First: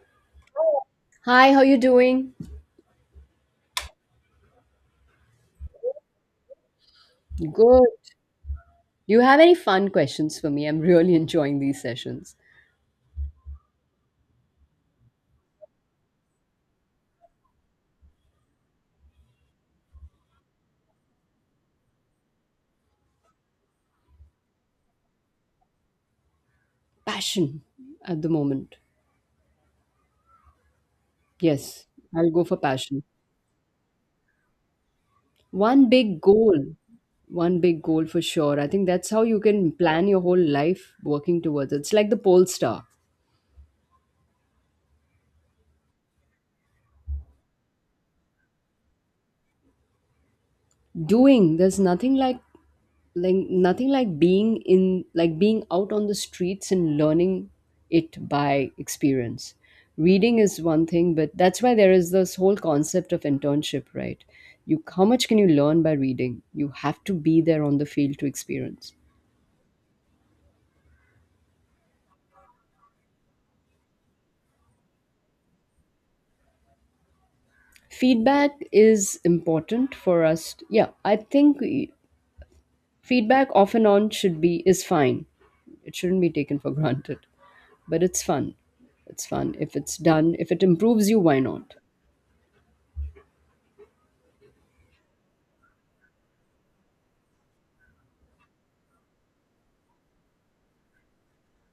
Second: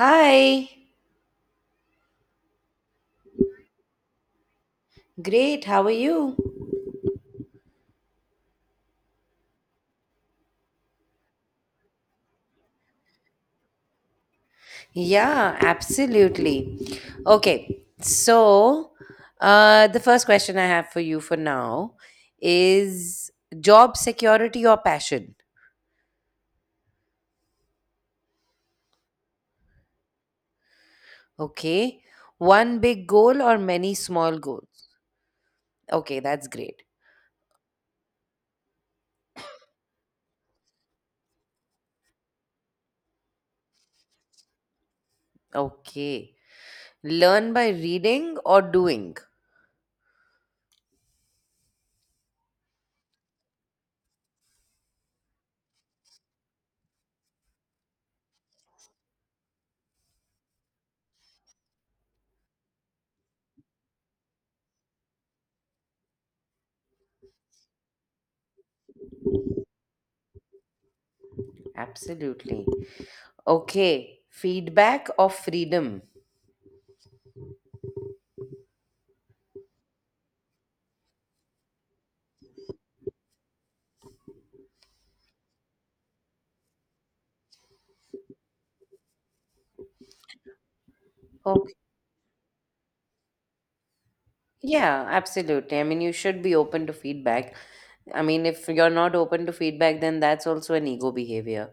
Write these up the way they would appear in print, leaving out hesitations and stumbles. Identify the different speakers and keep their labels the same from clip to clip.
Speaker 1: Hi,
Speaker 2: Hi, how you doing?
Speaker 1: great. How are you?
Speaker 2: Good. Do you have any fun questions for me? I'm really enjoying these sessions.
Speaker 1: Yeah, absolutely. Okay, so the first question I have for you for now is job security or passion?
Speaker 2: Passion at the moment. Yes,
Speaker 1: Okay,
Speaker 2: I'll go for
Speaker 1: one
Speaker 2: passion.
Speaker 1: big goal or many small goals?
Speaker 2: One
Speaker 1: Okay,
Speaker 2: big
Speaker 1: that's
Speaker 2: goal.
Speaker 1: great.
Speaker 2: One big goal for sure. I think that's how you can plan your whole life working towards it. It's like the pole star.
Speaker 1: Okay, learn by reading or doing?
Speaker 2: Doing, there's nothing like nothing like being in, like being out on the streets and learning it by experience. Reading is one thing, but that's why there is this whole concept of internship, right? you How much can you learn by reading? You have to be there on the field to experience.
Speaker 1: Absolutely. Okay, feedback or freedom?
Speaker 2: Feedback is important for us, yeah, I think feedback off and on should be is fine. It shouldn't be taken for granted, but it's fun. It's fun if it's done, if it improves you, why
Speaker 1: Okay.
Speaker 2: not?
Speaker 1: Yeah, absolutely. I mean, you should be open to feedback. I mean, if you're not open to feedback, then that's also an ego behavior.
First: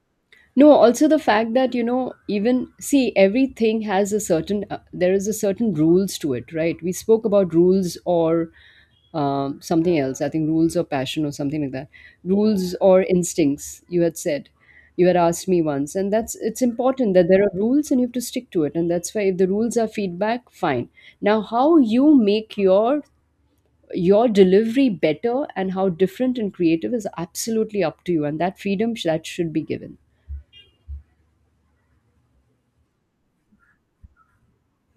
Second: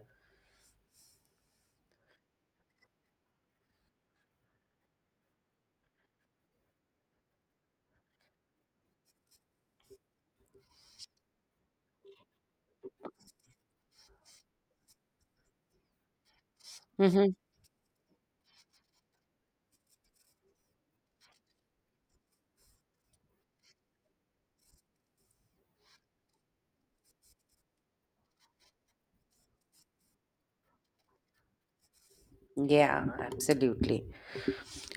Speaker 2: No, also the fact that, even see, everything has a certain, there is a certain rules to it, right? We spoke about rules or something else. I think rules or passion or something like that. Rules or instincts, you had said. You had asked me once. And that's, it's important that
Speaker 1: Mm-hmm.
Speaker 2: there are rules and you have to stick to it. And that's why if the rules are feedback, fine. Now, how you make your delivery better and how different and creative is absolutely up to you, and that freedom that should be given.
Speaker 1: Yeah, absolutely.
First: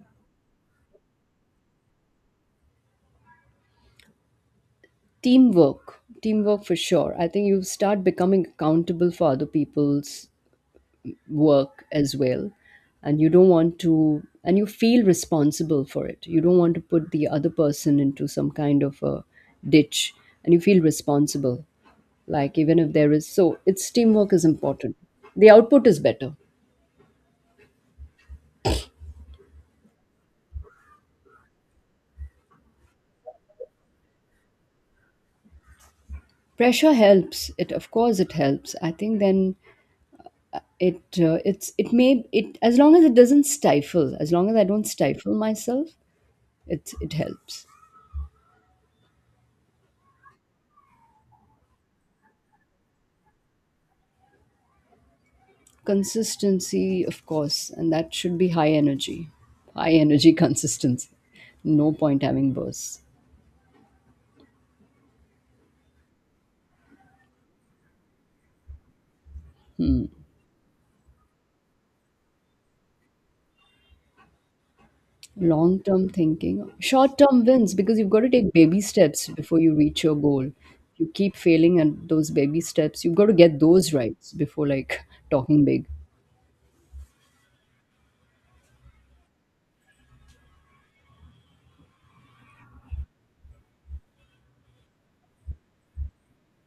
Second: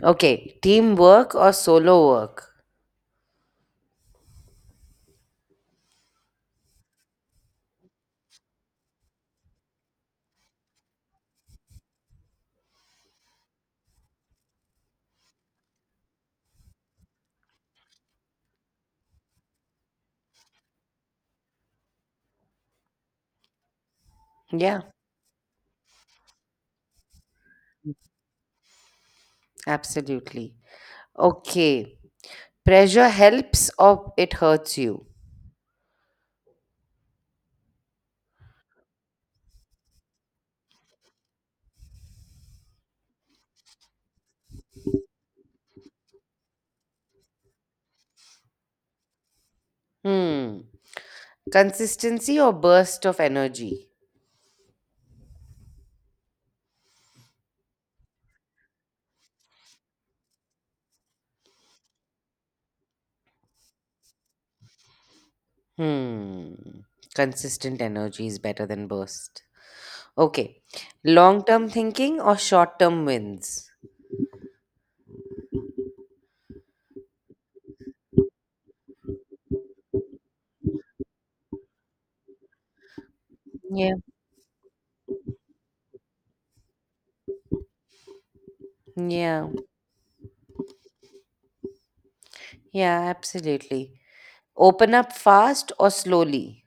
Speaker 1: Okay, teamwork or solo work?
Speaker 2: Teamwork, for sure. I think you start becoming accountable for other people's work as well, and you don't want to and you feel responsible for it. You don't want to put the other person into some kind of a ditch, and you feel responsible. Like, even if there is, so it's, teamwork is
Speaker 1: Yeah,
Speaker 2: important. The output is better.
Speaker 1: absolutely. Okay, pressure helps or it hurts you?
Speaker 2: Pressure helps, it of course it helps. I think then it, it may, it as long as it doesn't stifle, as long as I don't stifle myself, it helps.
Speaker 1: Hmm. Consistency or burst of energy?
Speaker 2: Consistency, of course, and that should be high energy. High energy consistency. No point having bursts.
Speaker 1: Hmm. Consistent energy is better than burst. Okay, long term thinking or short term wins?
Speaker 2: Long term thinking, short term wins, because you've got to take baby steps before you reach your goal. You keep failing at those baby steps. You've got to get those
Speaker 1: Yeah.
Speaker 2: right before, like, talking big.
Speaker 1: Yeah, yeah, absolutely. Open up fast or slowly.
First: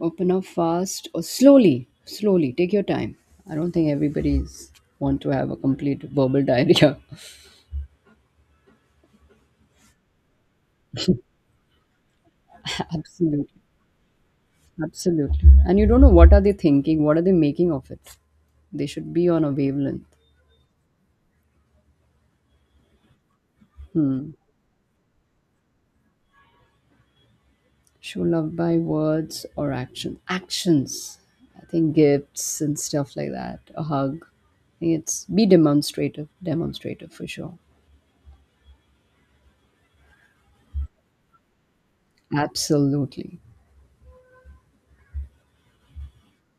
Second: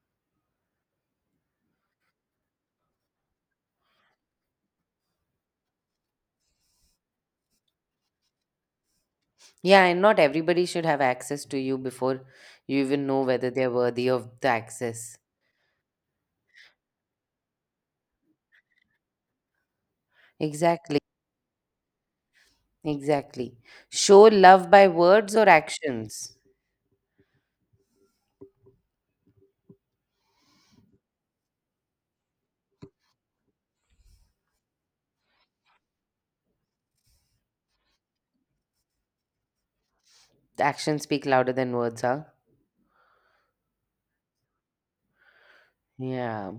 Speaker 2: Open up fast or slowly, slowly. Take your time. I don't think everybody's want to have a complete verbal diarrhea.
Speaker 1: Yeah, and not everybody should have access to you before you even know whether
Speaker 2: Absolutely,
Speaker 1: they're worthy of the access.
Speaker 2: absolutely. And you don't know what are they thinking. What are they making of it? They should be on a wavelength.
Speaker 1: Exactly, exactly. Show
Speaker 2: Hmm.
Speaker 1: love by words or actions.
Speaker 2: Show love by words or action. Actions. I think gifts and stuff like that. A hug. It's be demonstrative. Demonstrative for sure.
Speaker 1: Actions speak louder than words, huh?
Speaker 2: Absolutely.
Speaker 1: Yeah.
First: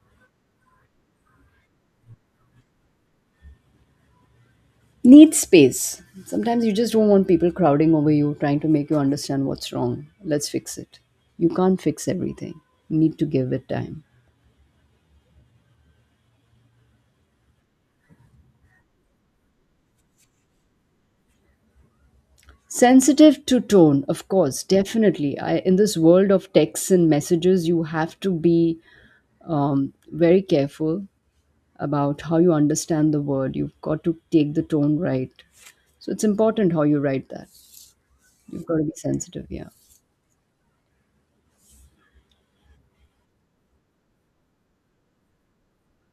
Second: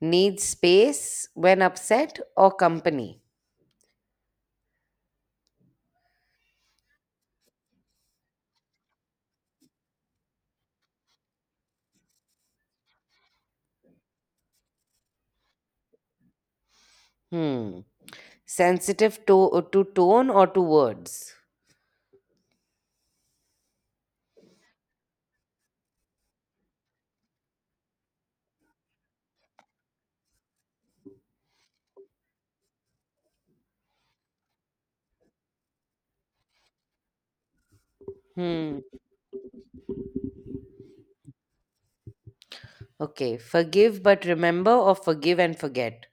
Speaker 1: Need space when upset or company.
Speaker 2: Need space. Sometimes you just don't want people crowding over you, trying to make you understand what's wrong. Let's fix it. You can't fix everything. You need to give it time.
Speaker 1: Hmm. Sensitive to tone or to words.
Speaker 2: Sensitive to tone, of course, definitely. I, in this world of texts and messages, you have to be very careful about how you understand the word. You've got to take the tone right. So it's important how you write that. You've got
Speaker 1: Hmm.
Speaker 2: to be sensitive, yeah.
Speaker 1: Okay. Forgive but remember or forgive and forget.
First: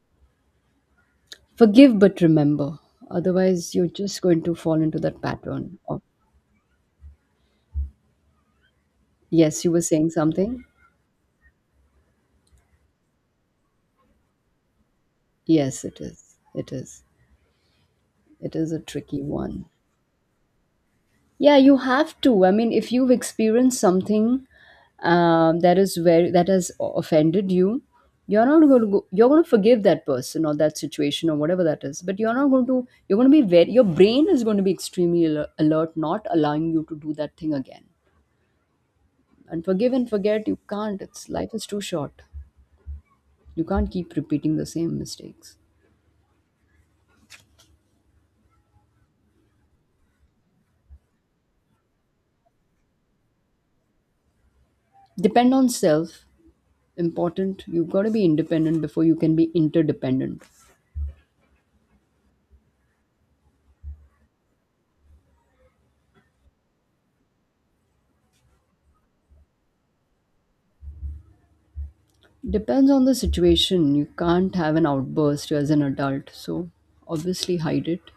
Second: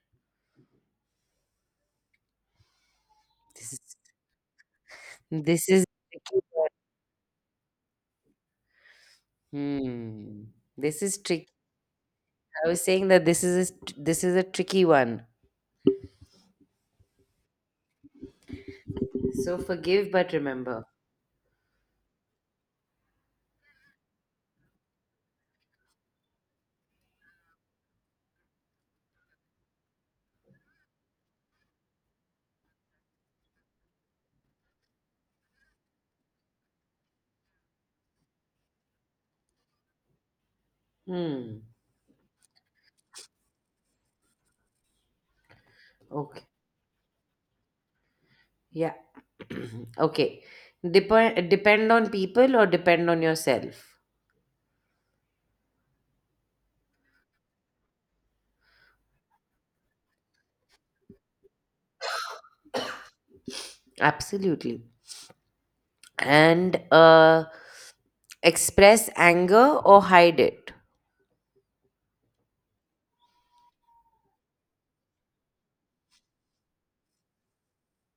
Speaker 2: Forgive but remember. Otherwise,
Speaker 1: This is
Speaker 2: you're just going to fall into that
Speaker 1: This
Speaker 2: pattern
Speaker 1: is
Speaker 2: of.
Speaker 1: tricky one.
Speaker 2: Yes, you were saying
Speaker 1: Hmm.
Speaker 2: something?
Speaker 1: This is tricky. I was saying that this is a tricky one.
Speaker 2: Yes, it is. It is. It is a tricky
Speaker 1: So
Speaker 2: one.
Speaker 1: forgive but remember.
Speaker 2: Yeah, you have to. I mean, if you've experienced something that is very, that has offended you, you're not going to go, you're going to forgive that person or that situation or whatever that is. But you're not going to. You're going to be very. Your brain is going to be extremely alert, not allowing you to do that thing again. And forgive and forget, you can't. It's life
Speaker 1: Hmm.
Speaker 2: is too short. You can't keep repeating the same mistakes.
Speaker 1: Okay. Yeah. Okay. Depend on people or depend on yourself.
Speaker 2: Depend on self. Important, you've got to be independent before you can be interdependent.
Speaker 1: Absolutely. And express anger or hide it.
Speaker 2: Depends on the situation. You can't have an outburst as an adult, so obviously hide it.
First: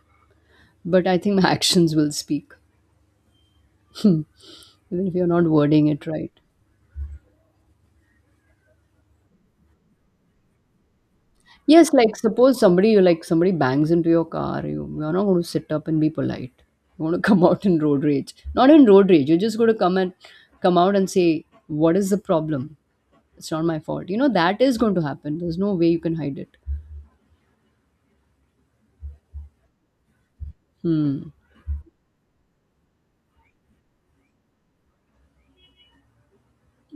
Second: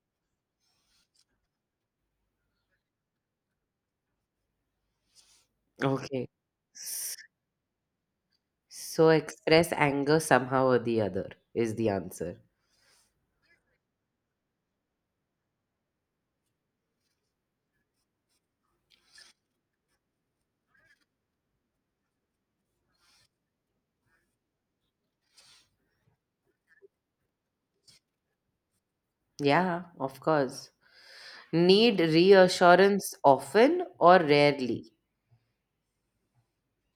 Speaker 2: But I think my actions will speak even if you're not wording it
Speaker 1: Okay.
Speaker 2: right.
Speaker 1: S- So express anger somehow or the other is the
Speaker 2: Yes, like
Speaker 1: answer.
Speaker 2: suppose somebody, you like somebody bangs into your car, you're not going to sit up and be polite. You want to come out in road rage, not in road rage. You're just going to come and come out and say, what is the problem? It's not my fault, you know that is going to happen. There's no way you can hide it.
Speaker 1: Yeah, of course.
Speaker 2: Hmm.
Speaker 1: Need reassurance often or rarely?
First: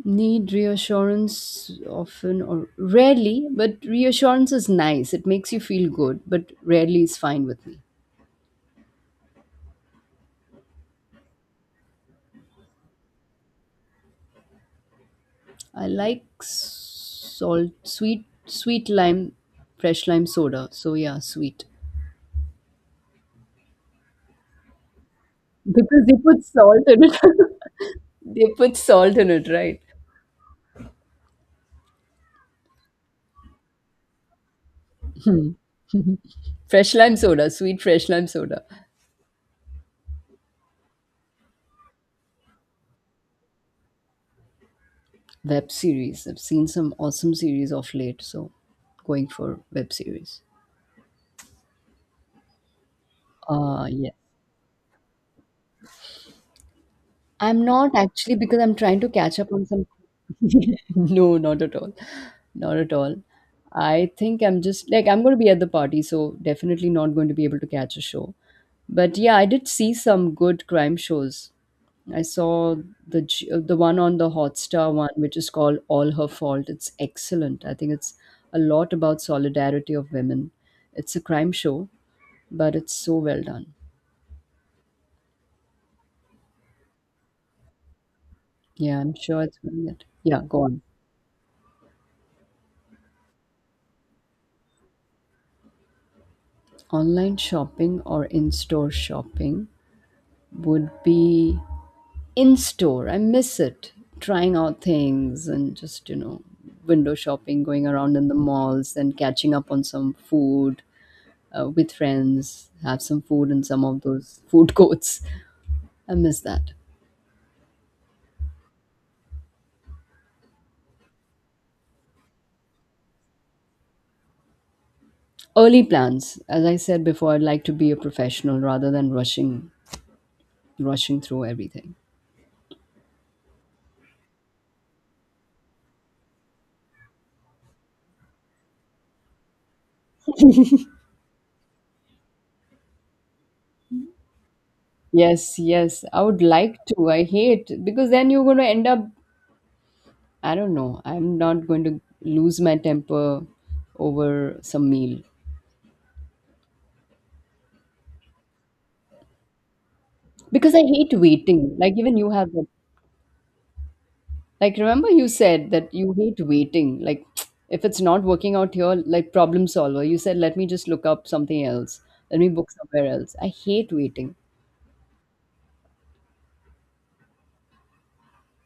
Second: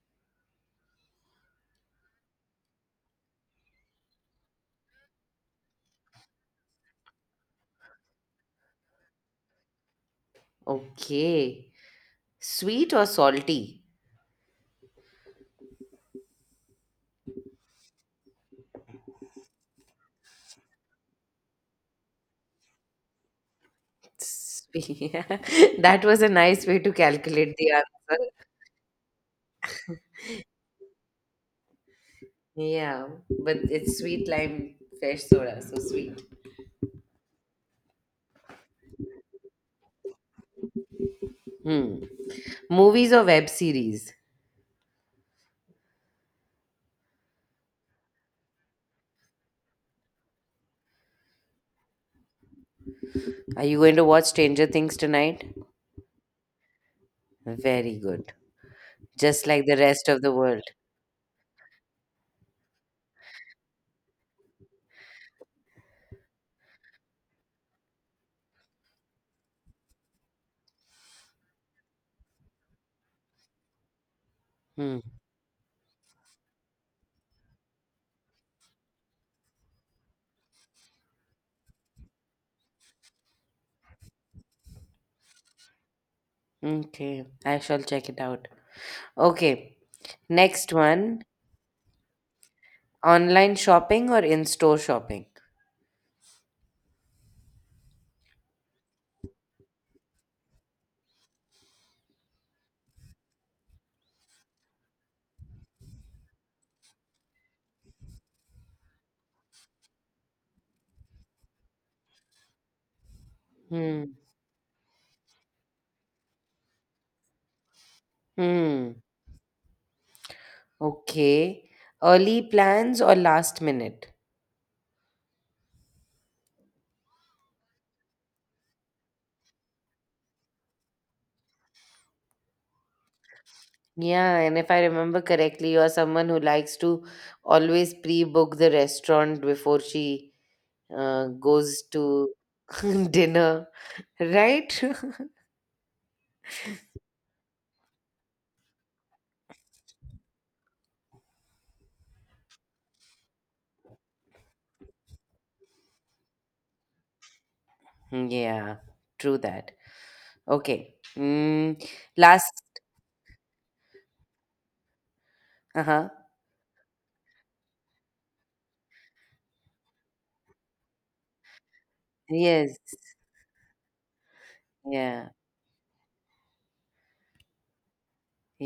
Speaker 2: Need reassurance often or rarely, but reassurance is nice. It makes you feel good, but rarely is fine with me.
Speaker 1: Okay. Sweet or salty?
Speaker 2: I like salt, sweet, sweet lime, fresh lime soda. So yeah, sweet
Speaker 1: Sweet.
Speaker 2: because
Speaker 1: That
Speaker 2: they
Speaker 1: was a
Speaker 2: put
Speaker 1: nice way
Speaker 2: salt
Speaker 1: to
Speaker 2: in it.
Speaker 1: calculate the answer.
Speaker 2: They put salt in it, right?
Speaker 1: Yeah, but it's sweet lime fresh soda, so sweet.
Speaker 2: Fresh lime soda, sweet fresh lime soda.
Speaker 1: Hmm. Movies or web series?
Speaker 2: Web series. I've seen some awesome series of late, so going for web series.
Speaker 1: Are you
Speaker 2: Ah,
Speaker 1: going to
Speaker 2: yeah.
Speaker 1: watch Stranger Things tonight?
Speaker 2: I'm not
Speaker 1: Very good.
Speaker 2: actually, because I'm trying to catch
Speaker 1: Just
Speaker 2: up on
Speaker 1: like the
Speaker 2: some.
Speaker 1: rest of the world.
Speaker 2: No, not at all. Not at all. I think I'm just like, I'm going to be at the party, so definitely not going to be able to catch a show. But yeah, I did see some good crime shows. I saw the the one on the Hotstar
Speaker 1: Hmm.
Speaker 2: one, which is called All Her Fault. It's excellent. I think it's a lot about solidarity of women. It's a crime show, but it's so well done.
Speaker 1: Okay, I shall check it out.
Speaker 2: Yeah, I'm sure it's
Speaker 1: Okay,
Speaker 2: going to. Yeah, go
Speaker 1: next
Speaker 2: on.
Speaker 1: one. Online shopping or in-store shopping?
Speaker 2: Online shopping or in-store shopping would be in-store. I miss it. Trying out things and just, you know, window shopping, going around in the malls and catching up on some food with friends, have some food in some of
Speaker 1: Hmm.
Speaker 2: those food courts. I miss that.
Speaker 1: Hmm. Okay. Early plans or last minute?
Speaker 2: Early plans. As I said before, I'd like to be a professional rather than rushing, through everything.
Speaker 1: Yeah, and if I remember correctly, you're someone who likes to always pre-book the restaurant before she goes to dinner, right?
Speaker 2: Yes, yes. I would like to. I hate, because then you're going to end up, I don't know. I'm not going to lose my temper over some meal
Speaker 1: Yeah, true that.
Speaker 2: because I
Speaker 1: Okay.
Speaker 2: hate waiting. Like, even you have
Speaker 1: Last,
Speaker 2: that. Like, remember you said that
Speaker 1: uh-huh.
Speaker 2: you hate waiting. Like if it's not working out here, like, problem solver. You said, let me just look up something else. Let me book
Speaker 1: Yes,
Speaker 2: somewhere else. I hate waiting.
Speaker 1: yeah,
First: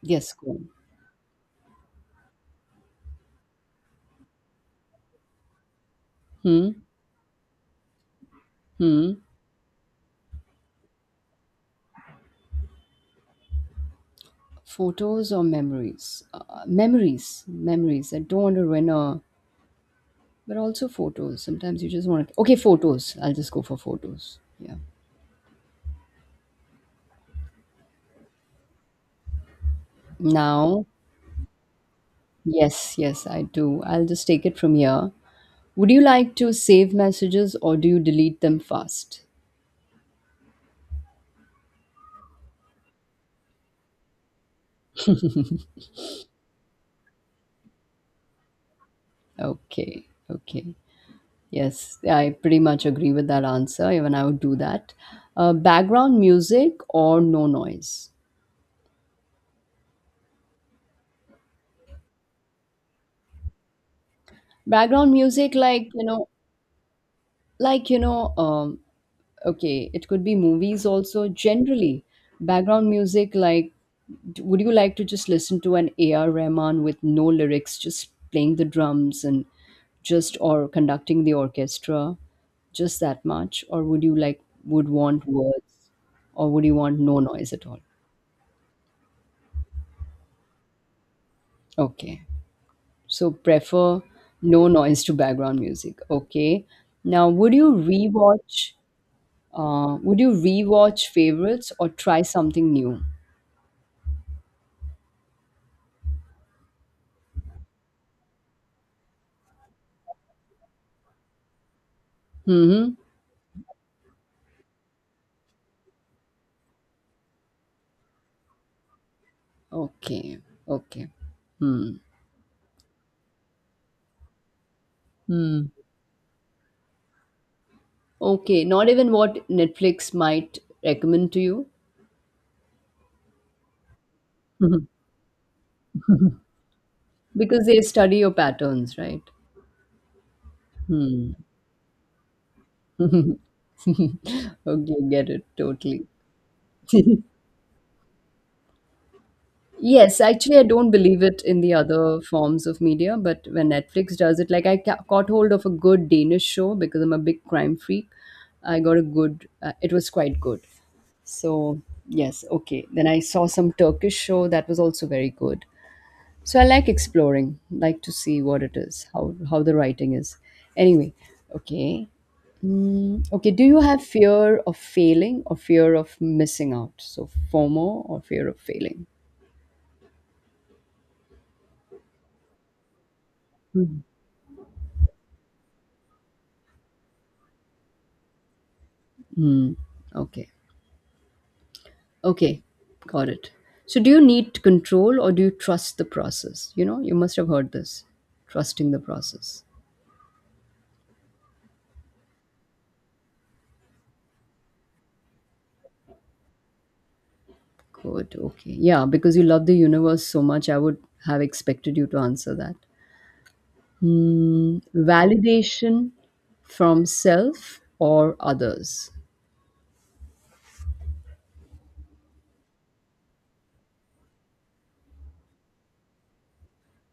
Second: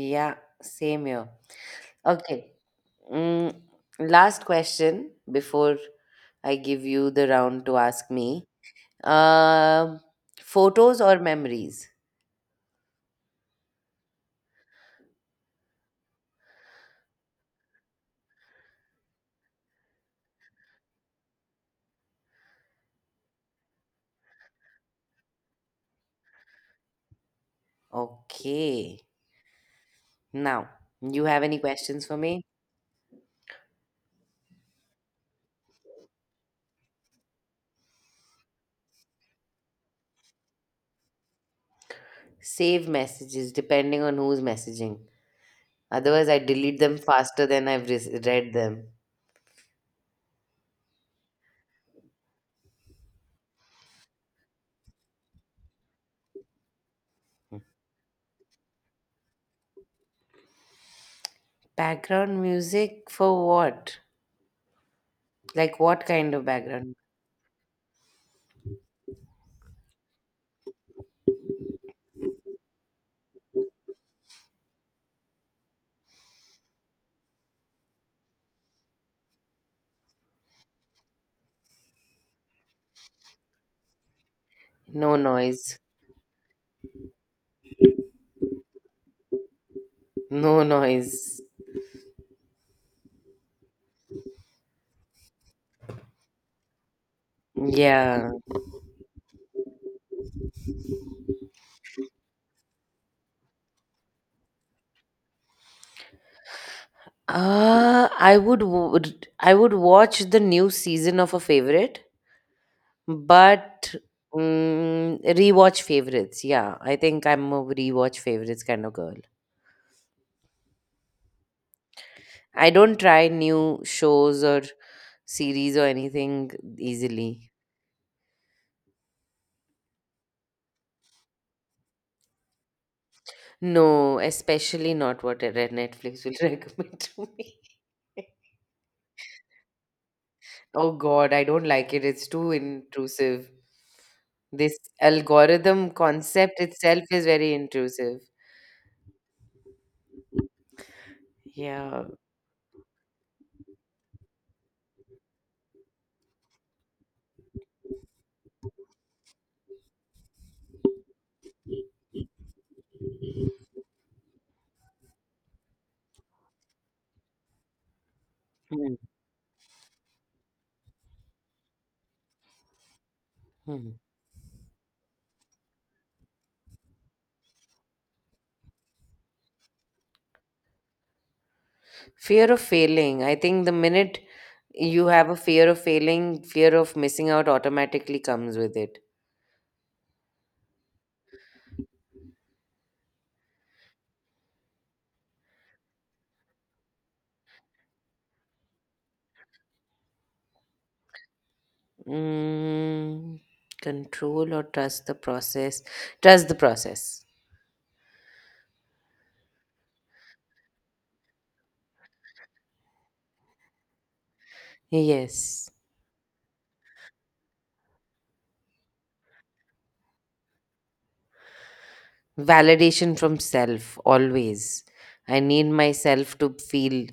Speaker 2: Yes, go
Speaker 1: same here. Okay. Mm, Last question before I
Speaker 2: on.
Speaker 1: give you the round to ask me.
Speaker 2: Hmm. Hmm.
Speaker 1: Um, Photos or memories?
Speaker 2: Photos or memories? Memories. Memories. I don't want to ruin a. But also photos. Sometimes you just want to. Okay, photos. I'll just go for photos. Yeah.
Speaker 1: Okay. Now,
Speaker 2: Now,
Speaker 1: you have any questions for me?
Speaker 2: yes, yes, I do. I'll just take it from here. Would you like to save messages or do you delete them fast?
Speaker 1: Save messages depending on who's messaging. Otherwise, I delete them faster than I've read them.
Speaker 2: Okay, okay. Yes, I pretty much agree with that answer. Even I would do that. Background music or no noise?
Speaker 1: Background music for what?
Speaker 2: Background music,
Speaker 1: Like,
Speaker 2: like, you
Speaker 1: what
Speaker 2: know,
Speaker 1: kind of background?
Speaker 2: like, you know, um, okay, it could be movies also. Generally, background music like, would you like to just listen to an AR Rahman with no lyrics, just playing the drums and just or conducting the orchestra, just that much? Or would you like, would
Speaker 1: No
Speaker 2: want
Speaker 1: noise.
Speaker 2: words, or would you want no noise at all?
Speaker 1: No noise.
Speaker 2: Okay. So prefer no noise to background music. Okay. Now,
Speaker 1: Yeah.
Speaker 2: would you rewatch favorites or try something new?
Speaker 1: I would watch the new season of a favorite.
Speaker 2: Mm-hmm.
Speaker 1: But rewatch favorites. Yeah, I think I'm a rewatch favorites kind of girl.
Speaker 2: Okay, okay. Hmm.
Speaker 1: I don't try new shows or
Speaker 2: Hmm.
Speaker 1: series or anything easily.
Speaker 2: Okay, not even what Netflix might recommend to you?
Speaker 1: No,
Speaker 2: Mhm.
Speaker 1: especially not what a red Netflix will recommend to me.
Speaker 2: Because they study your patterns, right?
Speaker 1: Oh
Speaker 2: Hmm.
Speaker 1: God, I don't like it. It's too intrusive. This
Speaker 2: Okay, get it
Speaker 1: algorithm
Speaker 2: totally.
Speaker 1: concept itself is very intrusive.
Speaker 2: Yes, actually, I don't believe it in the
Speaker 1: Yeah.
Speaker 2: other forms of media, but when Netflix does it, like I caught hold of a good Danish show because I'm a big crime freak. I got a good, it was quite good. So, yes, okay. Then I saw some Turkish show that was also very good. So I like exploring, like to see what it
Speaker 1: Hmm.
Speaker 2: is, how the writing is. Anyway, okay. Mm, okay, do you
Speaker 1: Hmm.
Speaker 2: have fear of failing or fear of missing out, so FOMO or fear of failing?
Speaker 1: Fear of failing. I think the
Speaker 2: Hmm.
Speaker 1: minute you have a fear of failing, fear of missing out automatically comes with it.
Speaker 2: Mm, okay, okay, got it. So do you need control or do you trust the process? You know, you must have heard this, trusting the process.
Speaker 1: Mm, Control or trust the process? Trust the process.
Speaker 2: Good, okay, yeah, because you love the universe so much, I would have expected you to answer that.
Speaker 1: Yes.
Speaker 2: Validation from self or others.
Speaker 1: Validation from self, always. I need myself to feel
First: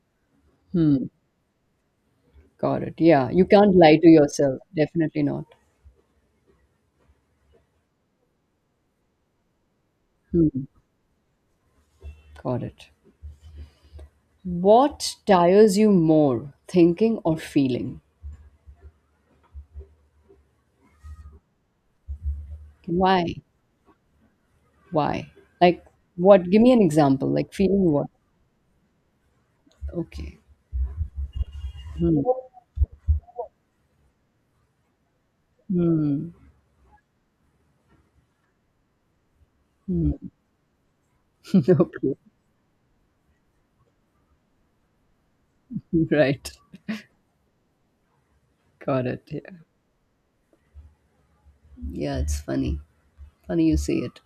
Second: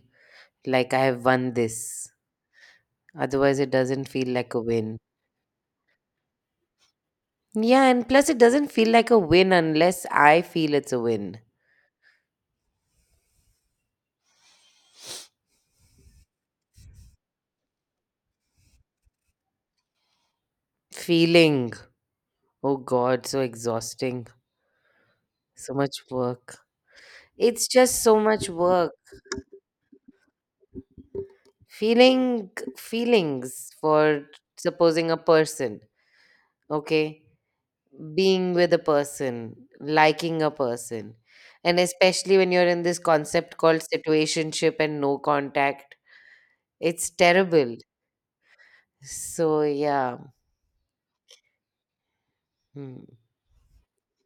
Speaker 1: like
Speaker 2: Hmm.
Speaker 1: I have won this.
Speaker 2: Got it. Yeah. You
Speaker 1: Otherwise, it
Speaker 2: can't lie to
Speaker 1: doesn't feel like
Speaker 2: yourself.
Speaker 1: a win.
Speaker 2: Definitely not.
Speaker 1: Yeah, and plus, it doesn't feel like a win unless I
Speaker 2: Hmm.
Speaker 1: feel it's a win.
Speaker 2: Got it. What tires you more, thinking or feeling?
Speaker 1: Feeling. Oh God, so
Speaker 2: Why?
Speaker 1: exhausting.
Speaker 2: Why?
Speaker 1: So
Speaker 2: Like,
Speaker 1: much
Speaker 2: what?
Speaker 1: work.
Speaker 2: Give me an example. Like,
Speaker 1: It's
Speaker 2: feeling
Speaker 1: just
Speaker 2: what?
Speaker 1: so much work.
Speaker 2: Okay. Hmm.
Speaker 1: Feeling feelings for supposing a person,
Speaker 2: Hmm.
Speaker 1: okay? Being with a person, liking a person. And
Speaker 2: Okay.
Speaker 1: especially when you're in this concept called situationship and no contact,
Speaker 2: Right.
Speaker 1: it's terrible.
Speaker 2: Got it. Yeah.
Speaker 1: So, yeah.
Speaker 2: Yeah, it's funny.
Speaker 1: Hmm.
Speaker 2: Funny you say it.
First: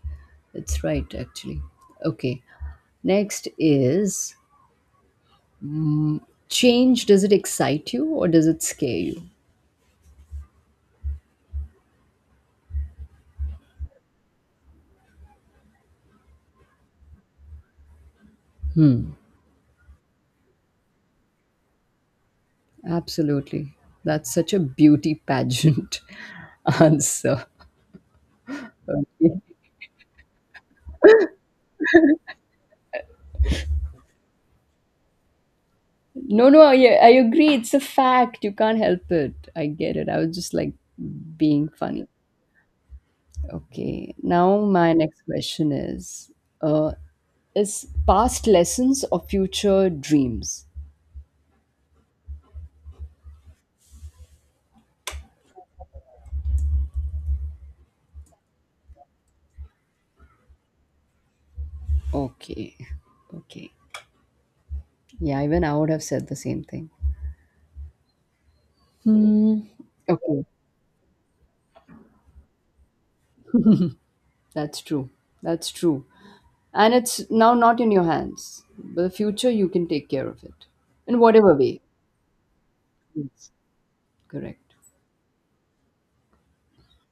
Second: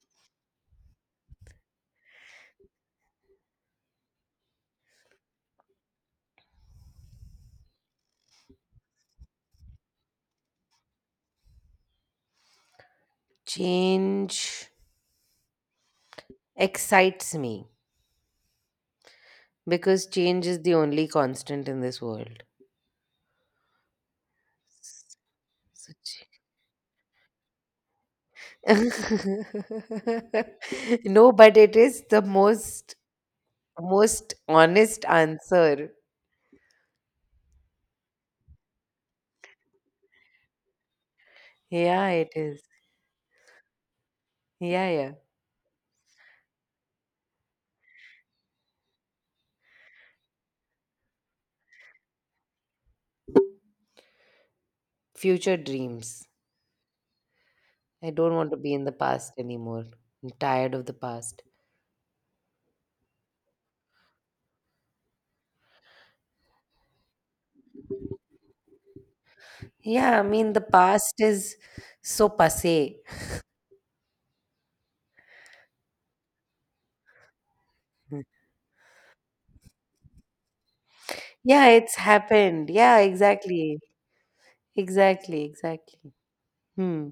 Speaker 2: It's right, actually. Okay. Next is, change, does it excite you or does it scare you?
Speaker 1: Change excites me because change is the only constant in this world.
Speaker 2: Absolutely. That's such a beauty
Speaker 1: So
Speaker 2: pageant
Speaker 1: so
Speaker 2: answer. Okay.
Speaker 1: No, but it is the most honest answer.
Speaker 2: No, no, I agree, it's a fact, you can't help it. I get it, I was just like being funny.
Speaker 1: Yeah, it is.
Speaker 2: Okay, now
Speaker 1: Yeah,
Speaker 2: my
Speaker 1: yeah.
Speaker 2: next question uh is past lessons or future dreams.
Speaker 1: Future dreams. I don't want to be in the past anymore. I'm tired of the past.
Speaker 2: Okay, okay, yeah, even I would have said the same thing.
Speaker 1: Yeah, I
Speaker 2: Okay,
Speaker 1: mean the past is so passé.
Speaker 2: that's true, that's true. And it's now not in your hands, but the future you can take care of it in whatever
Speaker 1: Yeah,
Speaker 2: way.
Speaker 1: it's happened. Yeah,
Speaker 2: Yes.
Speaker 1: exactly.
Speaker 2: Correct.
Speaker 1: Exactly, exactly. Hmm.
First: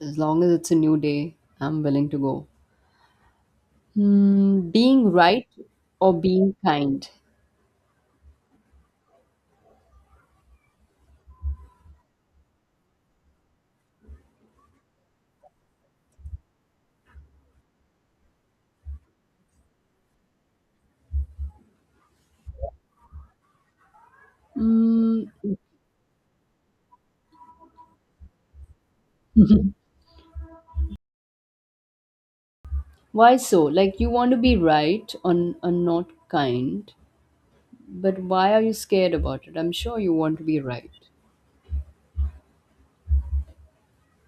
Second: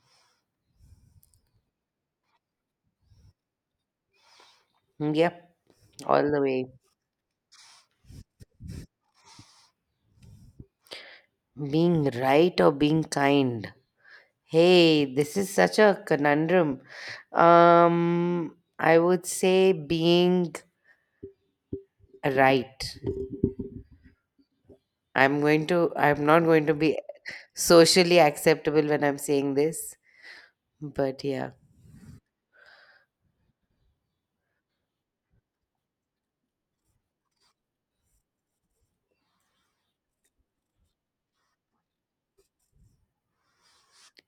Speaker 2: As long as it's a new day, I'm willing to go. Hmm, being right
Speaker 1: Yep,
Speaker 2: or
Speaker 1: all the
Speaker 2: being
Speaker 1: way.
Speaker 2: kind.
Speaker 1: Being right or being kind. Hey, this is such a conundrum. I would say being right.
Speaker 2: Hmm,
Speaker 1: I'm not going to be socially acceptable when I'm saying this, but yeah.
Speaker 2: why so? Like, you want to be right on and not kind, but why are you scared about it? I'm sure you want to be right.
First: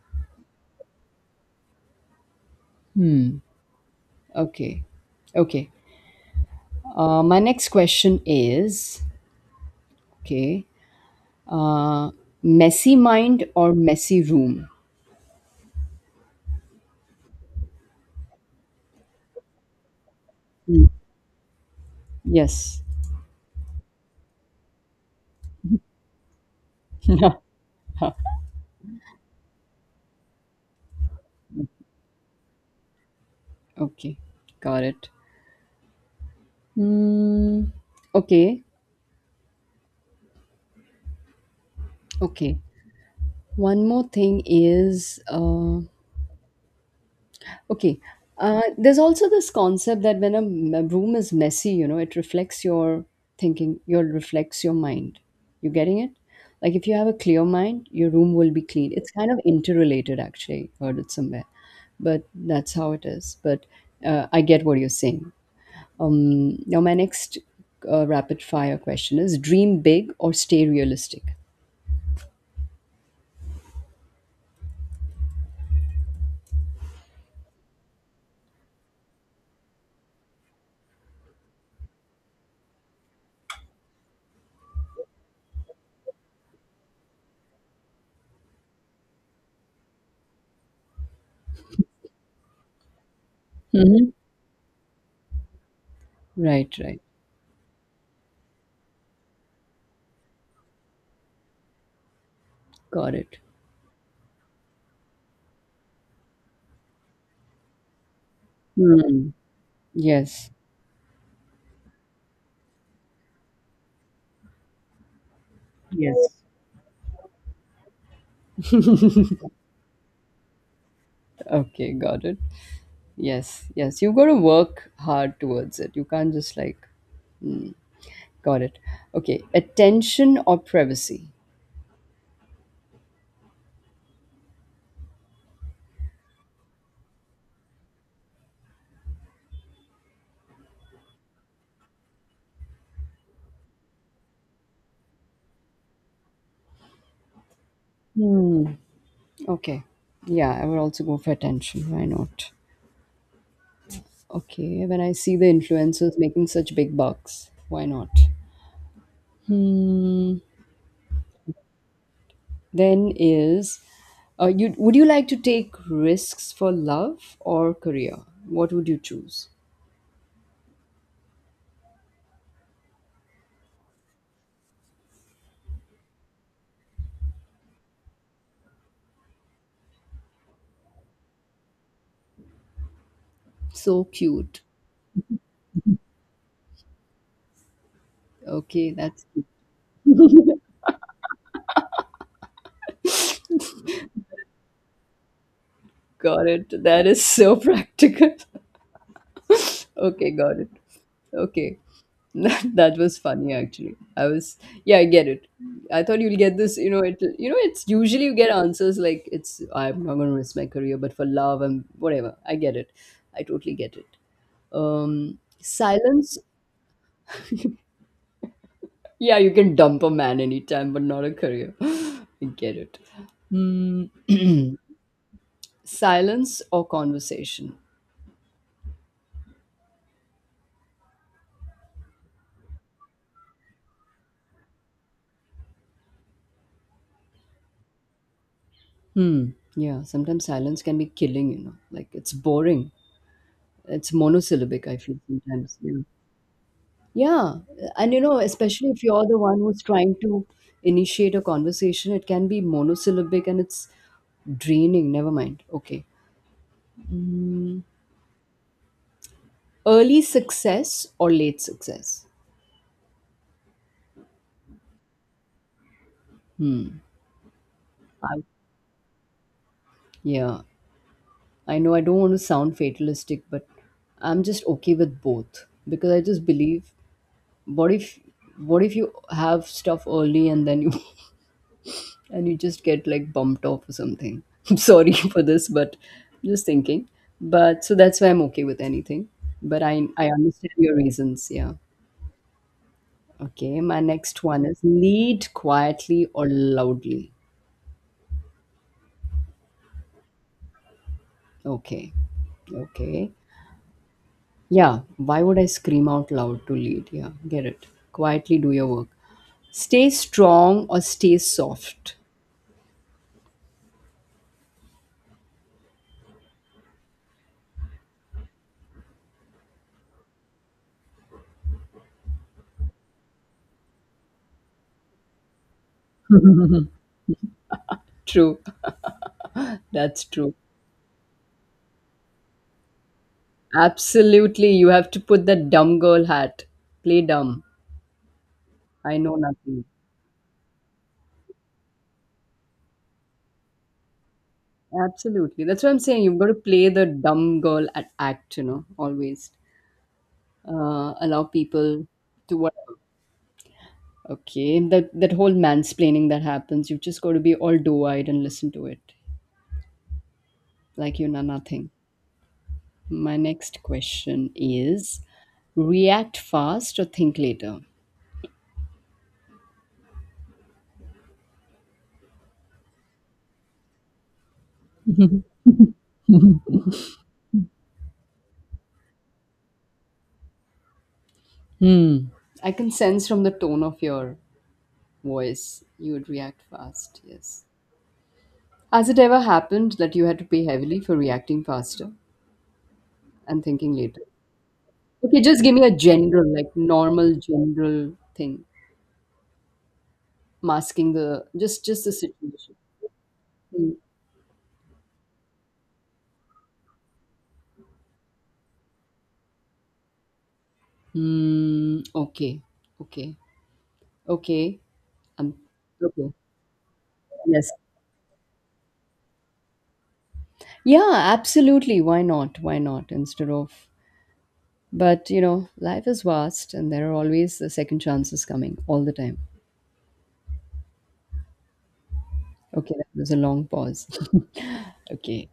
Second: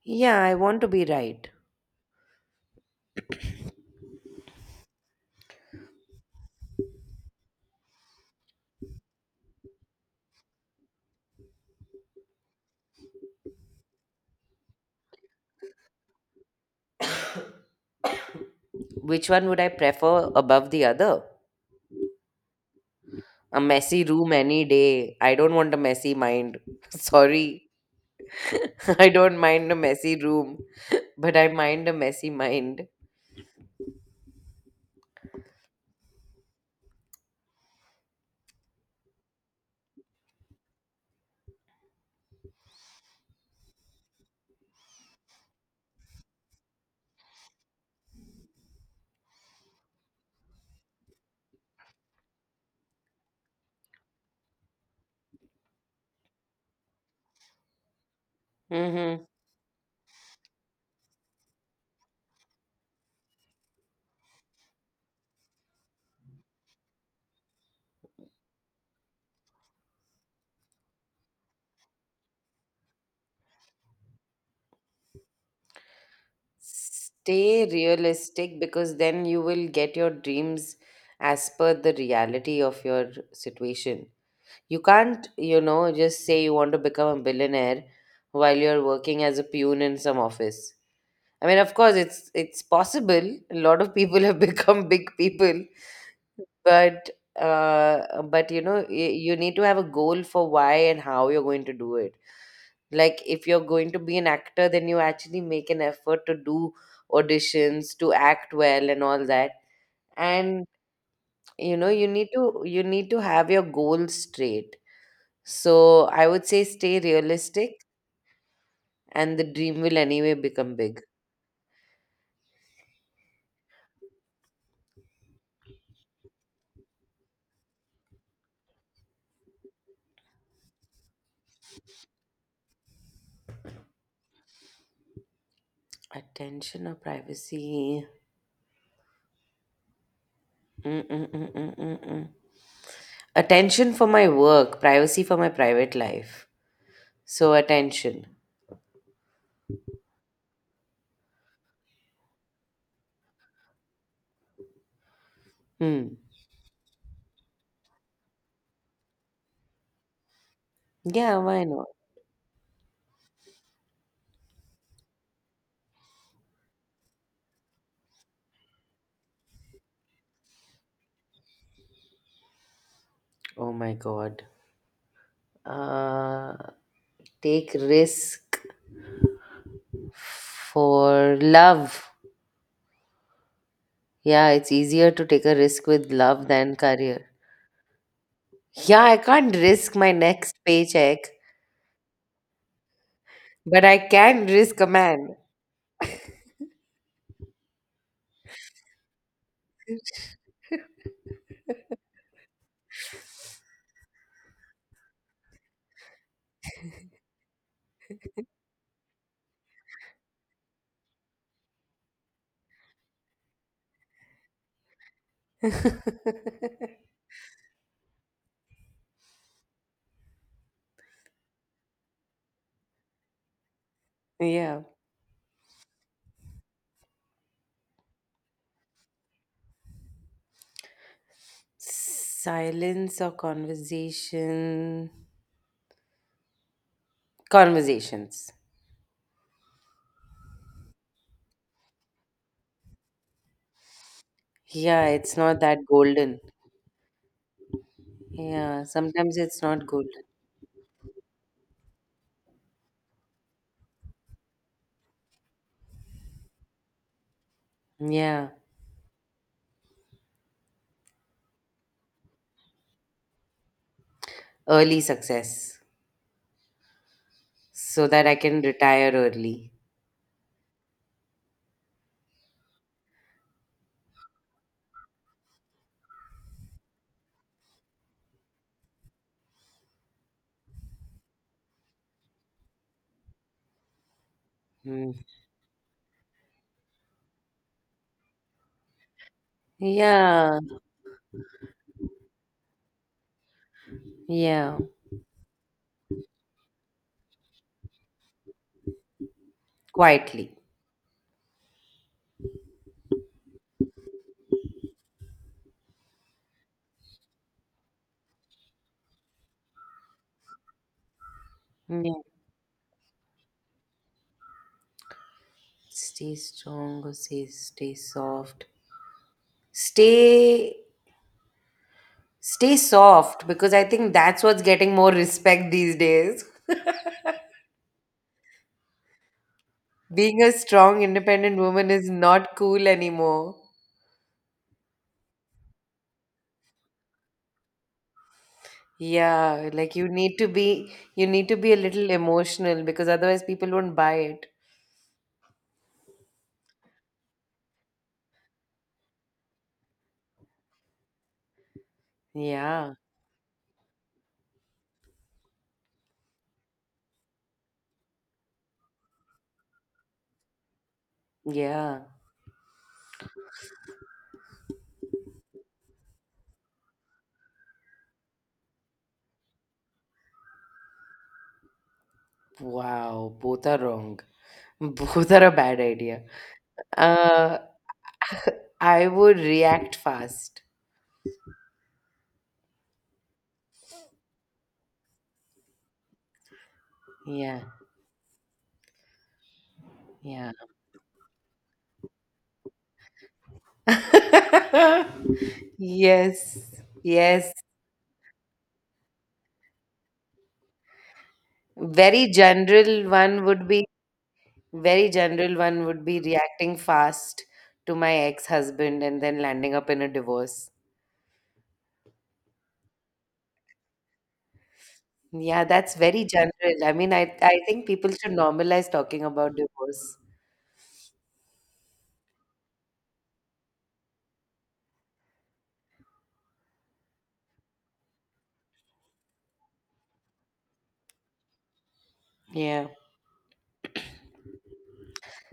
Speaker 1: Yeah, I want to be right.
Speaker 2: Okay, okay, my next question is, okay, uh, messy mind or messy room.
Speaker 1: Which one would I prefer above the other?
Speaker 2: Yes.
Speaker 1: A messy room any day. I don't want a messy mind. Sorry. I don't mind a messy room, but I mind a messy mind.
Speaker 2: Okay. Got it. Mm, okay. Okay. One more thing is okay. There's also this concept that when a room is messy, it reflects your thinking, your reflects your mind. You getting it? Like, if you have a clear mind, your room will be clean. It's
Speaker 1: Hmm.
Speaker 2: kind of interrelated, actually. Heard it somewhere, but that's how it is. But I get what you're saying. Now, my next rapid fire question is dream big or stay realistic?
Speaker 1: Stay realistic because then you will get your dreams as per the reality of your situation. You can't, just say you want to become a billionaire while you're working as a pune in some office. I mean, of course, it's possible. A lot of
Speaker 2: Hmm.
Speaker 1: people have become big people,
Speaker 2: Right, right.
Speaker 1: but you need to have a goal for why and how you're going to do it.
Speaker 2: Got
Speaker 1: Like
Speaker 2: it.
Speaker 1: if you're going to be an actor, then you actually make an effort to do auditions, to act well, and all
Speaker 2: Mm.
Speaker 1: that.
Speaker 2: Yes.
Speaker 1: And you need to have your goals straight. So I
Speaker 2: Yes.
Speaker 1: would say stay realistic, and the dream will anyway become big.
Speaker 2: Okay, got it. Yes, yes. You've got to work hard towards it. You can't just like, got it. Okay, attention or privacy?
Speaker 1: Attention or privacy? Mm-mm-mm-mm-mm-mm. Attention for my work, privacy for my private life. So attention.
Speaker 2: Okay. Yeah, I would also go for attention. Why not? Okay, when I see the
Speaker 1: Hmm.
Speaker 2: influencers making such big bucks, why not?
Speaker 1: Yeah, why not?
Speaker 2: Then is, you would you like to take risks for love or career? What would you choose?
Speaker 1: Oh my God. Uh, Take risk for love.
Speaker 2: So
Speaker 1: Yeah,
Speaker 2: cute.
Speaker 1: it's easier to take a risk with love than career.
Speaker 2: Okay,
Speaker 1: Yeah, I
Speaker 2: that's
Speaker 1: can't risk my next paycheck, but I can risk a man.
Speaker 2: got it. That is so practical. Okay, got it. Okay. That was funny actually. I was yeah, I get it. I thought you'll get this, it's usually you get answers like it's I'm not gonna risk my career, but for love and whatever. I get it. I totally get it. Silence. Yeah, you can dump a man anytime, but not a career. I get it. Hmm.
Speaker 1: yeah.
Speaker 2: Silence or conversation?
Speaker 1: Silence or conversation? Conversations.
Speaker 2: Hmm. Yeah, sometimes silence can be killing, Like, it's boring. It's monosyllabic, I
Speaker 1: Yeah,
Speaker 2: feel
Speaker 1: it's not
Speaker 2: sometimes.
Speaker 1: that
Speaker 2: Yeah.
Speaker 1: golden.
Speaker 2: Yeah. And
Speaker 1: Yeah,
Speaker 2: especially if you're
Speaker 1: sometimes
Speaker 2: the one
Speaker 1: it's
Speaker 2: who's
Speaker 1: not good.
Speaker 2: trying to initiate a conversation, it can be monosyllabic and it's draining. Never mind. Okay. Hmm.
Speaker 1: Yeah,
Speaker 2: Early success or late success?
Speaker 1: early success
Speaker 2: Hmm.
Speaker 1: so that I
Speaker 2: I-
Speaker 1: can retire early.
Speaker 2: yeah. I know I don't want to sound fatalistic, but I'm just okay with both because I just believe what if what if you have stuff early and then you and you just get like bumped off or something. I'm sorry
Speaker 1: Mm.
Speaker 2: for this, but just thinking. But so that's why I'm okay with anything. But I
Speaker 1: Yeah,
Speaker 2: understand your reasons, yeah. Okay, my next one is
Speaker 1: yeah,
Speaker 2: lead quietly or loudly.
Speaker 1: quietly.
Speaker 2: Okay. Okay. Yeah, why would I scream out loud to lead? Yeah, get it. Quietly do your work. Stay strong or stay
Speaker 1: Yeah.
Speaker 2: soft.
Speaker 1: Stay strong or say stay soft. Stay stay soft because I think that's what's getting more respect these days.
Speaker 2: True, that's
Speaker 1: Being a
Speaker 2: true.
Speaker 1: strong, independent woman is not cool anymore.
Speaker 2: Absolutely, you have to put that dumb girl hat. Play dumb. I know
Speaker 1: Yeah,
Speaker 2: nothing.
Speaker 1: like you need to be a little emotional because otherwise people won't buy it.
Speaker 2: Absolutely, that's what I'm saying. You've got to play the dumb girl at act, always. Allow people to what?
Speaker 1: Yeah.
Speaker 2: Okay, that that whole mansplaining that happens, you've just got to be all doe-eyed and listen to it, like you know nothing.
Speaker 1: Yeah.
Speaker 2: My next question is react fast or think later?
Speaker 1: Wow, both are wrong. Both are a bad idea. Uh, I would react fast.
Speaker 2: Hmm. I can sense from the tone of your voice you would react fast,
Speaker 1: Yeah,
Speaker 2: yes. Has it ever happened that you had to
Speaker 1: yeah.
Speaker 2: pay heavily for reacting faster and thinking later? Okay, just give me a general, like
Speaker 1: Yes,
Speaker 2: normal
Speaker 1: yes.
Speaker 2: general thing, masking the just the
Speaker 1: Very
Speaker 2: situation.
Speaker 1: general one would be
Speaker 2: Hmm.
Speaker 1: very general one would be reacting fast to my ex-husband and then landing up in a divorce.
Speaker 2: Mm, okay, okay, okay, um,
Speaker 1: Yeah, that's very
Speaker 2: okay.
Speaker 1: general. I mean, I
Speaker 2: Yes,
Speaker 1: think people should normalize talking about divorce.
Speaker 2: yeah, absolutely. Why not? Why not? Instead of, but life is vast and there are always the second chances coming all the time.
Speaker 1: Yeah.
Speaker 2: Okay, that was a long pause. Okay,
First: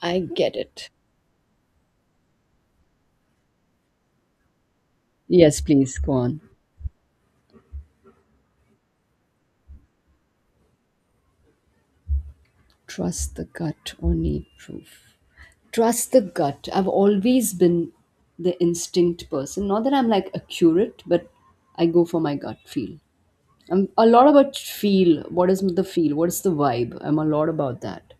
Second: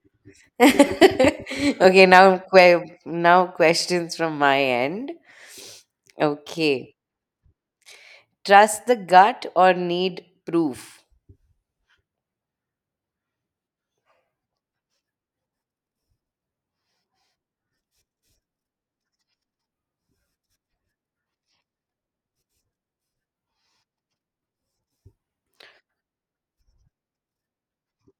Speaker 2: I get it.
Speaker 1: Okay, now questions from my end.
Speaker 2: Yes, please go on.
Speaker 1: Okay. Trust the gut or need proof?
Speaker 2: Trust the gut or need proof. Trust the gut. I've always been the instinct person. Not that I'm like accurate, but I go for my gut feel. I'm a lot about feel. What is the feel? What is the vibe? I'm a lot about that.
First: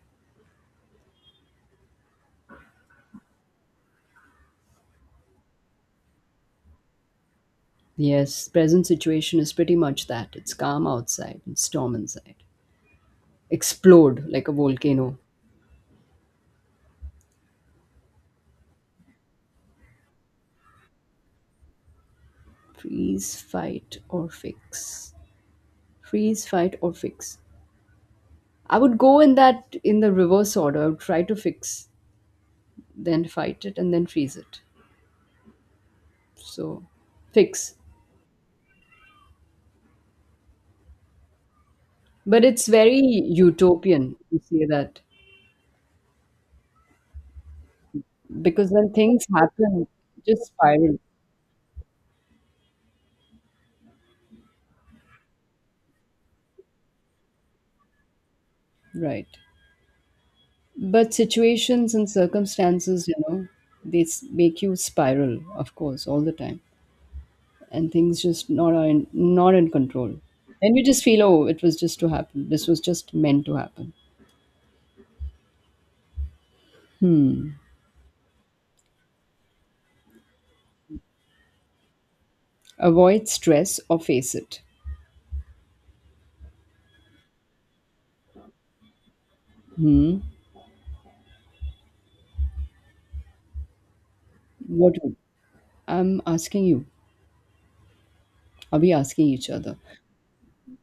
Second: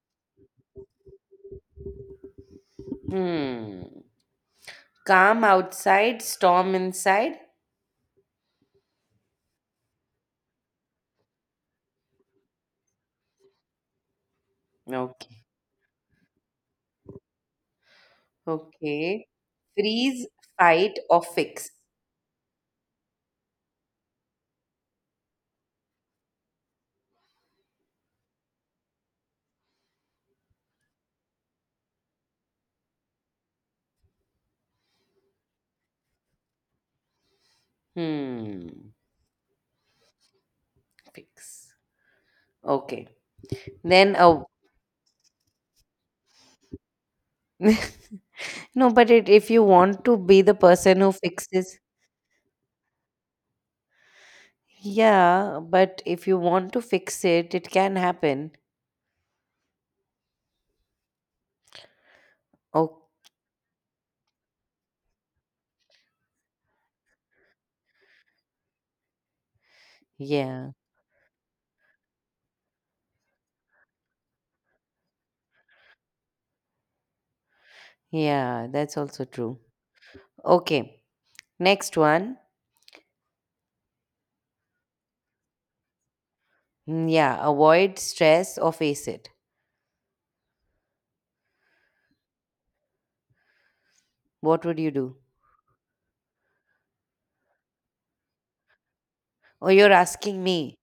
Speaker 1: Hmm. Calm outside, storm inside.
Speaker 2: Yes, present situation is pretty much that. It's calm outside and storm inside. Explode like a volcano.
Speaker 1: Okay. Okay. Freeze, fight, or fix.
Speaker 2: Freeze, fight, or fix. Freeze, fight, or fix. I would go in that in the reverse order. I would try to fix, then fight it, and then freeze it. So, fix.
Speaker 1: Hmm. Fix.
Speaker 2: But it's very
Speaker 1: Okay. Then
Speaker 2: utopian to
Speaker 1: oh
Speaker 2: say that because
Speaker 1: no,
Speaker 2: when
Speaker 1: but
Speaker 2: things
Speaker 1: if you
Speaker 2: happen, it
Speaker 1: want to be
Speaker 2: just
Speaker 1: the
Speaker 2: spiral.
Speaker 1: person who fixes, yeah. But if you want to fix it, it can happen.
Speaker 2: Right. But situations and
Speaker 1: Oh
Speaker 2: circumstances, they make you spiral, of course, all the time, and things just not in control.
Speaker 1: yeah.
Speaker 2: And you just feel, oh, it was just to happen. This was just meant to happen.
Speaker 1: Yeah, that's also true. Okay, next one.
Speaker 2: Avoid stress or face it.
Speaker 1: Yeah, avoid stress or face it.
Speaker 2: Hmm.
Speaker 1: What would you
Speaker 2: What?
Speaker 1: do?
Speaker 2: would- I'm asking you. Are we asking each
Speaker 1: Oh,
Speaker 2: other?
Speaker 1: you're asking me.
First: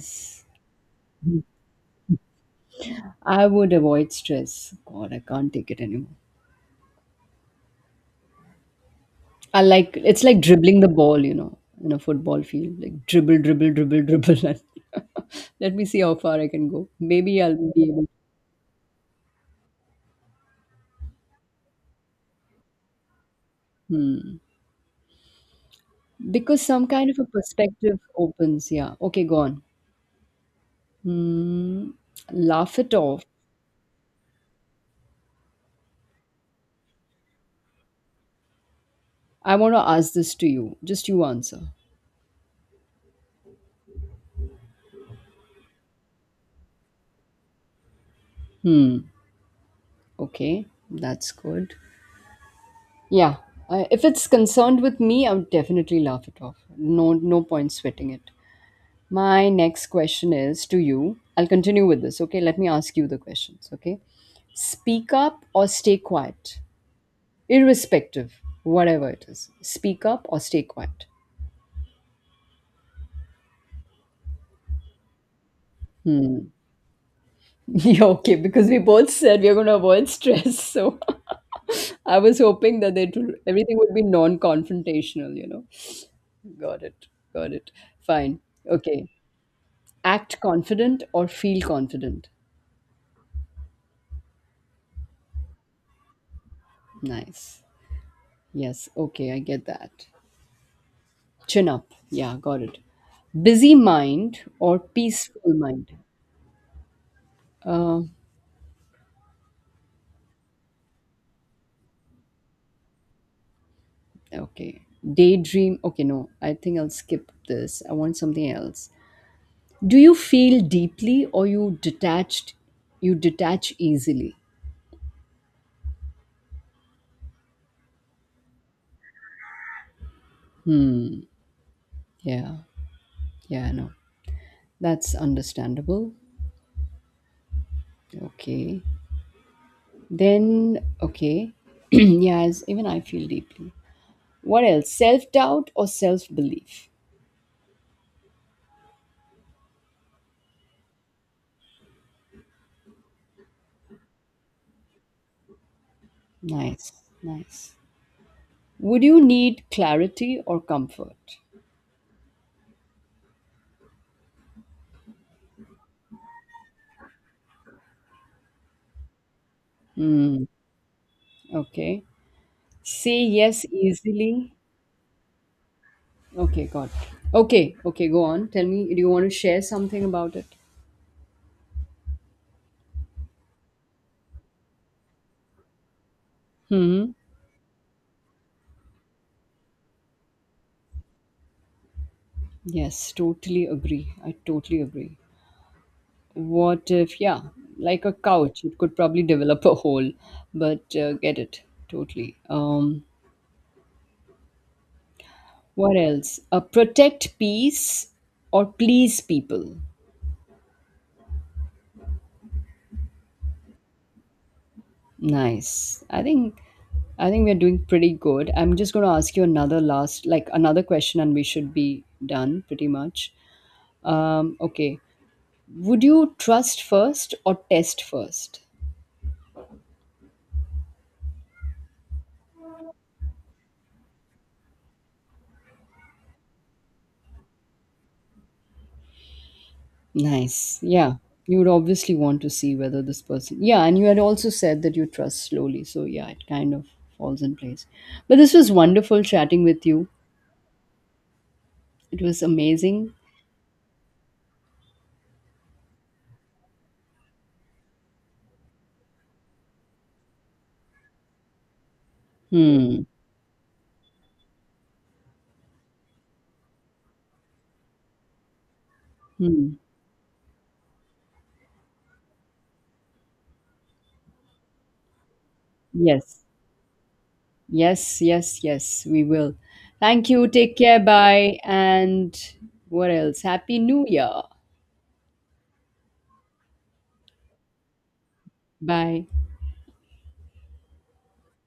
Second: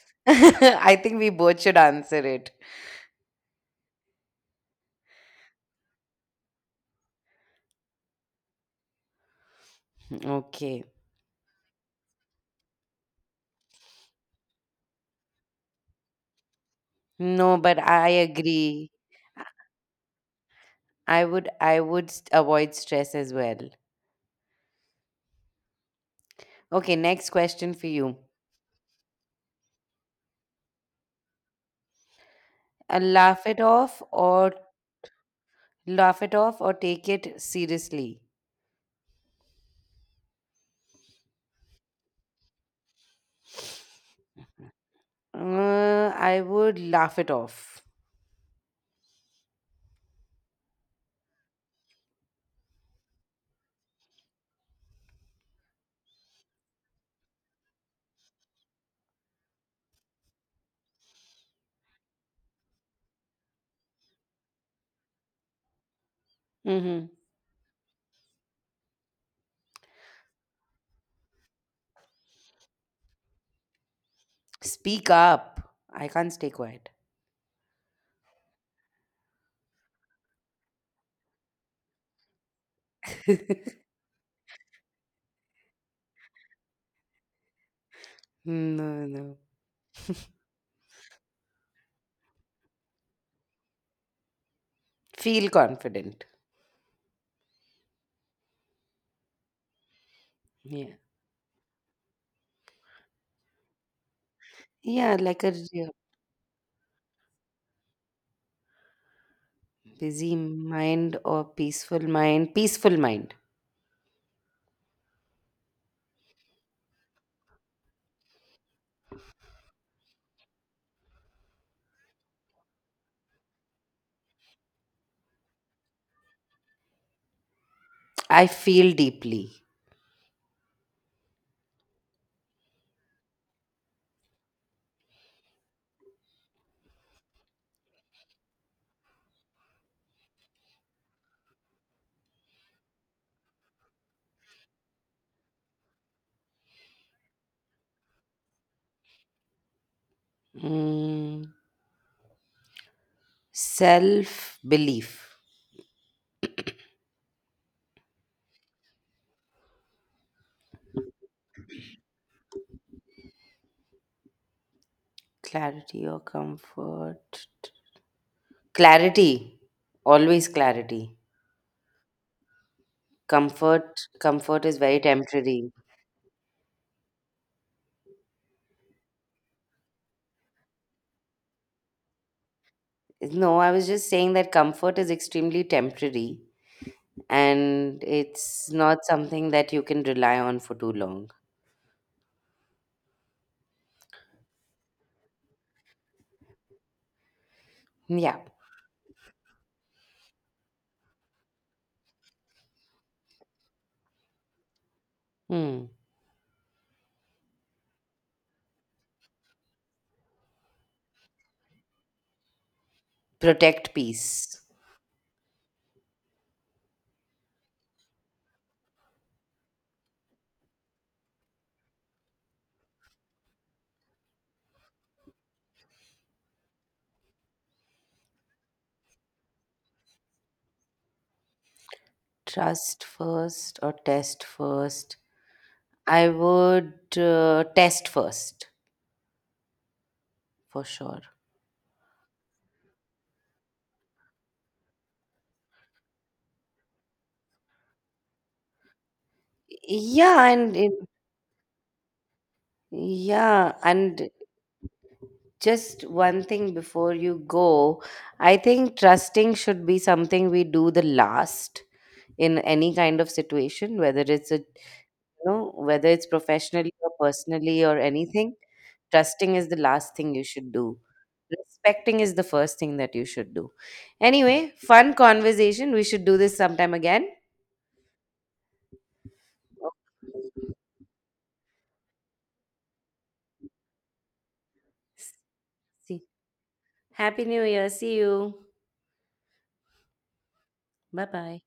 Speaker 1: I think we both should answer it.
Speaker 2: I would avoid stress. God, I can't take it anymore. I like it's like dribbling
Speaker 1: Okay.
Speaker 2: the ball, in a football field. Like, dribble, dribble, dribble, dribble. And let me see how far I can go. Maybe
Speaker 1: No,
Speaker 2: I'll
Speaker 1: but
Speaker 2: be able
Speaker 1: I agree. I would avoid stress as well.
Speaker 2: because some
Speaker 1: Okay,
Speaker 2: kind of a
Speaker 1: next question for
Speaker 2: perspective
Speaker 1: you.
Speaker 2: opens. Yeah. Okay, go on. Hmm. Laugh it
Speaker 1: Uh,
Speaker 2: off.
Speaker 1: laugh it off or laugh it off or take it seriously.
Speaker 2: I want to ask this to you. Just you answer.
Speaker 1: I would laugh it off.
Speaker 2: Hmm. Okay, that's good. Yeah. I if it's concerned with me, I would definitely laugh it off. No, no point sweating it. My next question is to you. I'll continue with this, okay? Let me ask you the questions, okay? Speak up or stay quiet,
Speaker 1: Mm-hmm.
Speaker 2: irrespective, whatever it is. Speak up or stay quiet.
Speaker 1: Speak up. I can't stay quiet.
Speaker 2: Yeah, okay, because we both said we are going to avoid stress. So I was hoping that it would, everything would be non confrontational, Got it. Got it. Fine.
Speaker 1: Mm, no,
Speaker 2: Okay.
Speaker 1: no.
Speaker 2: Act confident or feel confident?
Speaker 1: Feel confident.
Speaker 2: Nice. Yes. Okay. I get that.
Speaker 1: Yeah.
Speaker 2: Chin up. Yeah, got it. Busy mind or
Speaker 1: Yeah,
Speaker 2: peaceful mind? Uh,
Speaker 1: busy mind or peaceful mind. Peaceful mind.
Speaker 2: okay. Daydream. Okay, no. I think I'll skip this. I want something else. Do you feel deeply or you detached? You detach easily.
Speaker 1: I feel deeply.
Speaker 2: Yeah. Yeah, no. That's understandable. Okay. Then, okay. Yes, even I feel deeply. What else? Self doubt or self belief?
Speaker 1: Mm, Self belief.
Speaker 2: Nice. Nice. Would you need clarity or comfort?
Speaker 1: Clarity or comfort. Clarity.
Speaker 2: Hmm.
Speaker 1: Always clarity.
Speaker 2: Okay. Say yes
Speaker 1: Comfort.
Speaker 2: easily.
Speaker 1: Comfort is very temporary.
Speaker 2: Okay, got it. Okay, okay, go on. Tell me, do you want to share something about it?
Speaker 1: No, I was just saying that comfort is extremely temporary
Speaker 2: Hmm.
Speaker 1: and it's not something that you can rely on for too long.
Speaker 2: Yes, totally agree. I totally agree. What if, yeah, like a
Speaker 1: Yeah.
Speaker 2: couch, it could probably develop a hole, but get it totally.
Speaker 1: Hmm.
Speaker 2: What else? Protect peace or please people.
Speaker 1: Protect peace.
Speaker 2: Nice. I think we're doing pretty good. I'm just going to ask you another last like another question and we should be done pretty much. Okay. Would you trust first or test first?
Speaker 1: Trust first or test first? I would test first
Speaker 2: Nice.
Speaker 1: for
Speaker 2: Yeah.
Speaker 1: sure.
Speaker 2: You would obviously want to see whether this person. Yeah, and you had also said that you trust slowly. So yeah, it kind of falls in place. But this was wonderful chatting with you.
Speaker 1: Yeah, and
Speaker 2: It was amazing.
Speaker 1: yeah, and just one thing before you go, I think trusting should be something we do the last in any
Speaker 2: Hmm.
Speaker 1: kind of situation, whether it's a you know whether it's professionally or personally or anything. Trusting is
Speaker 2: Hmm.
Speaker 1: the last thing you should do. Respecting is the first thing that you should do. Anyway, fun conversation. We should do
Speaker 2: Yes.
Speaker 1: this sometime again.
Speaker 2: Yes, yes, yes, we will. Thank you. Take care. Bye. And what else? Happy New Year.
Speaker 1: See. Happy New Year. See you.
Speaker 2: Bye.
Speaker 1: Bye bye.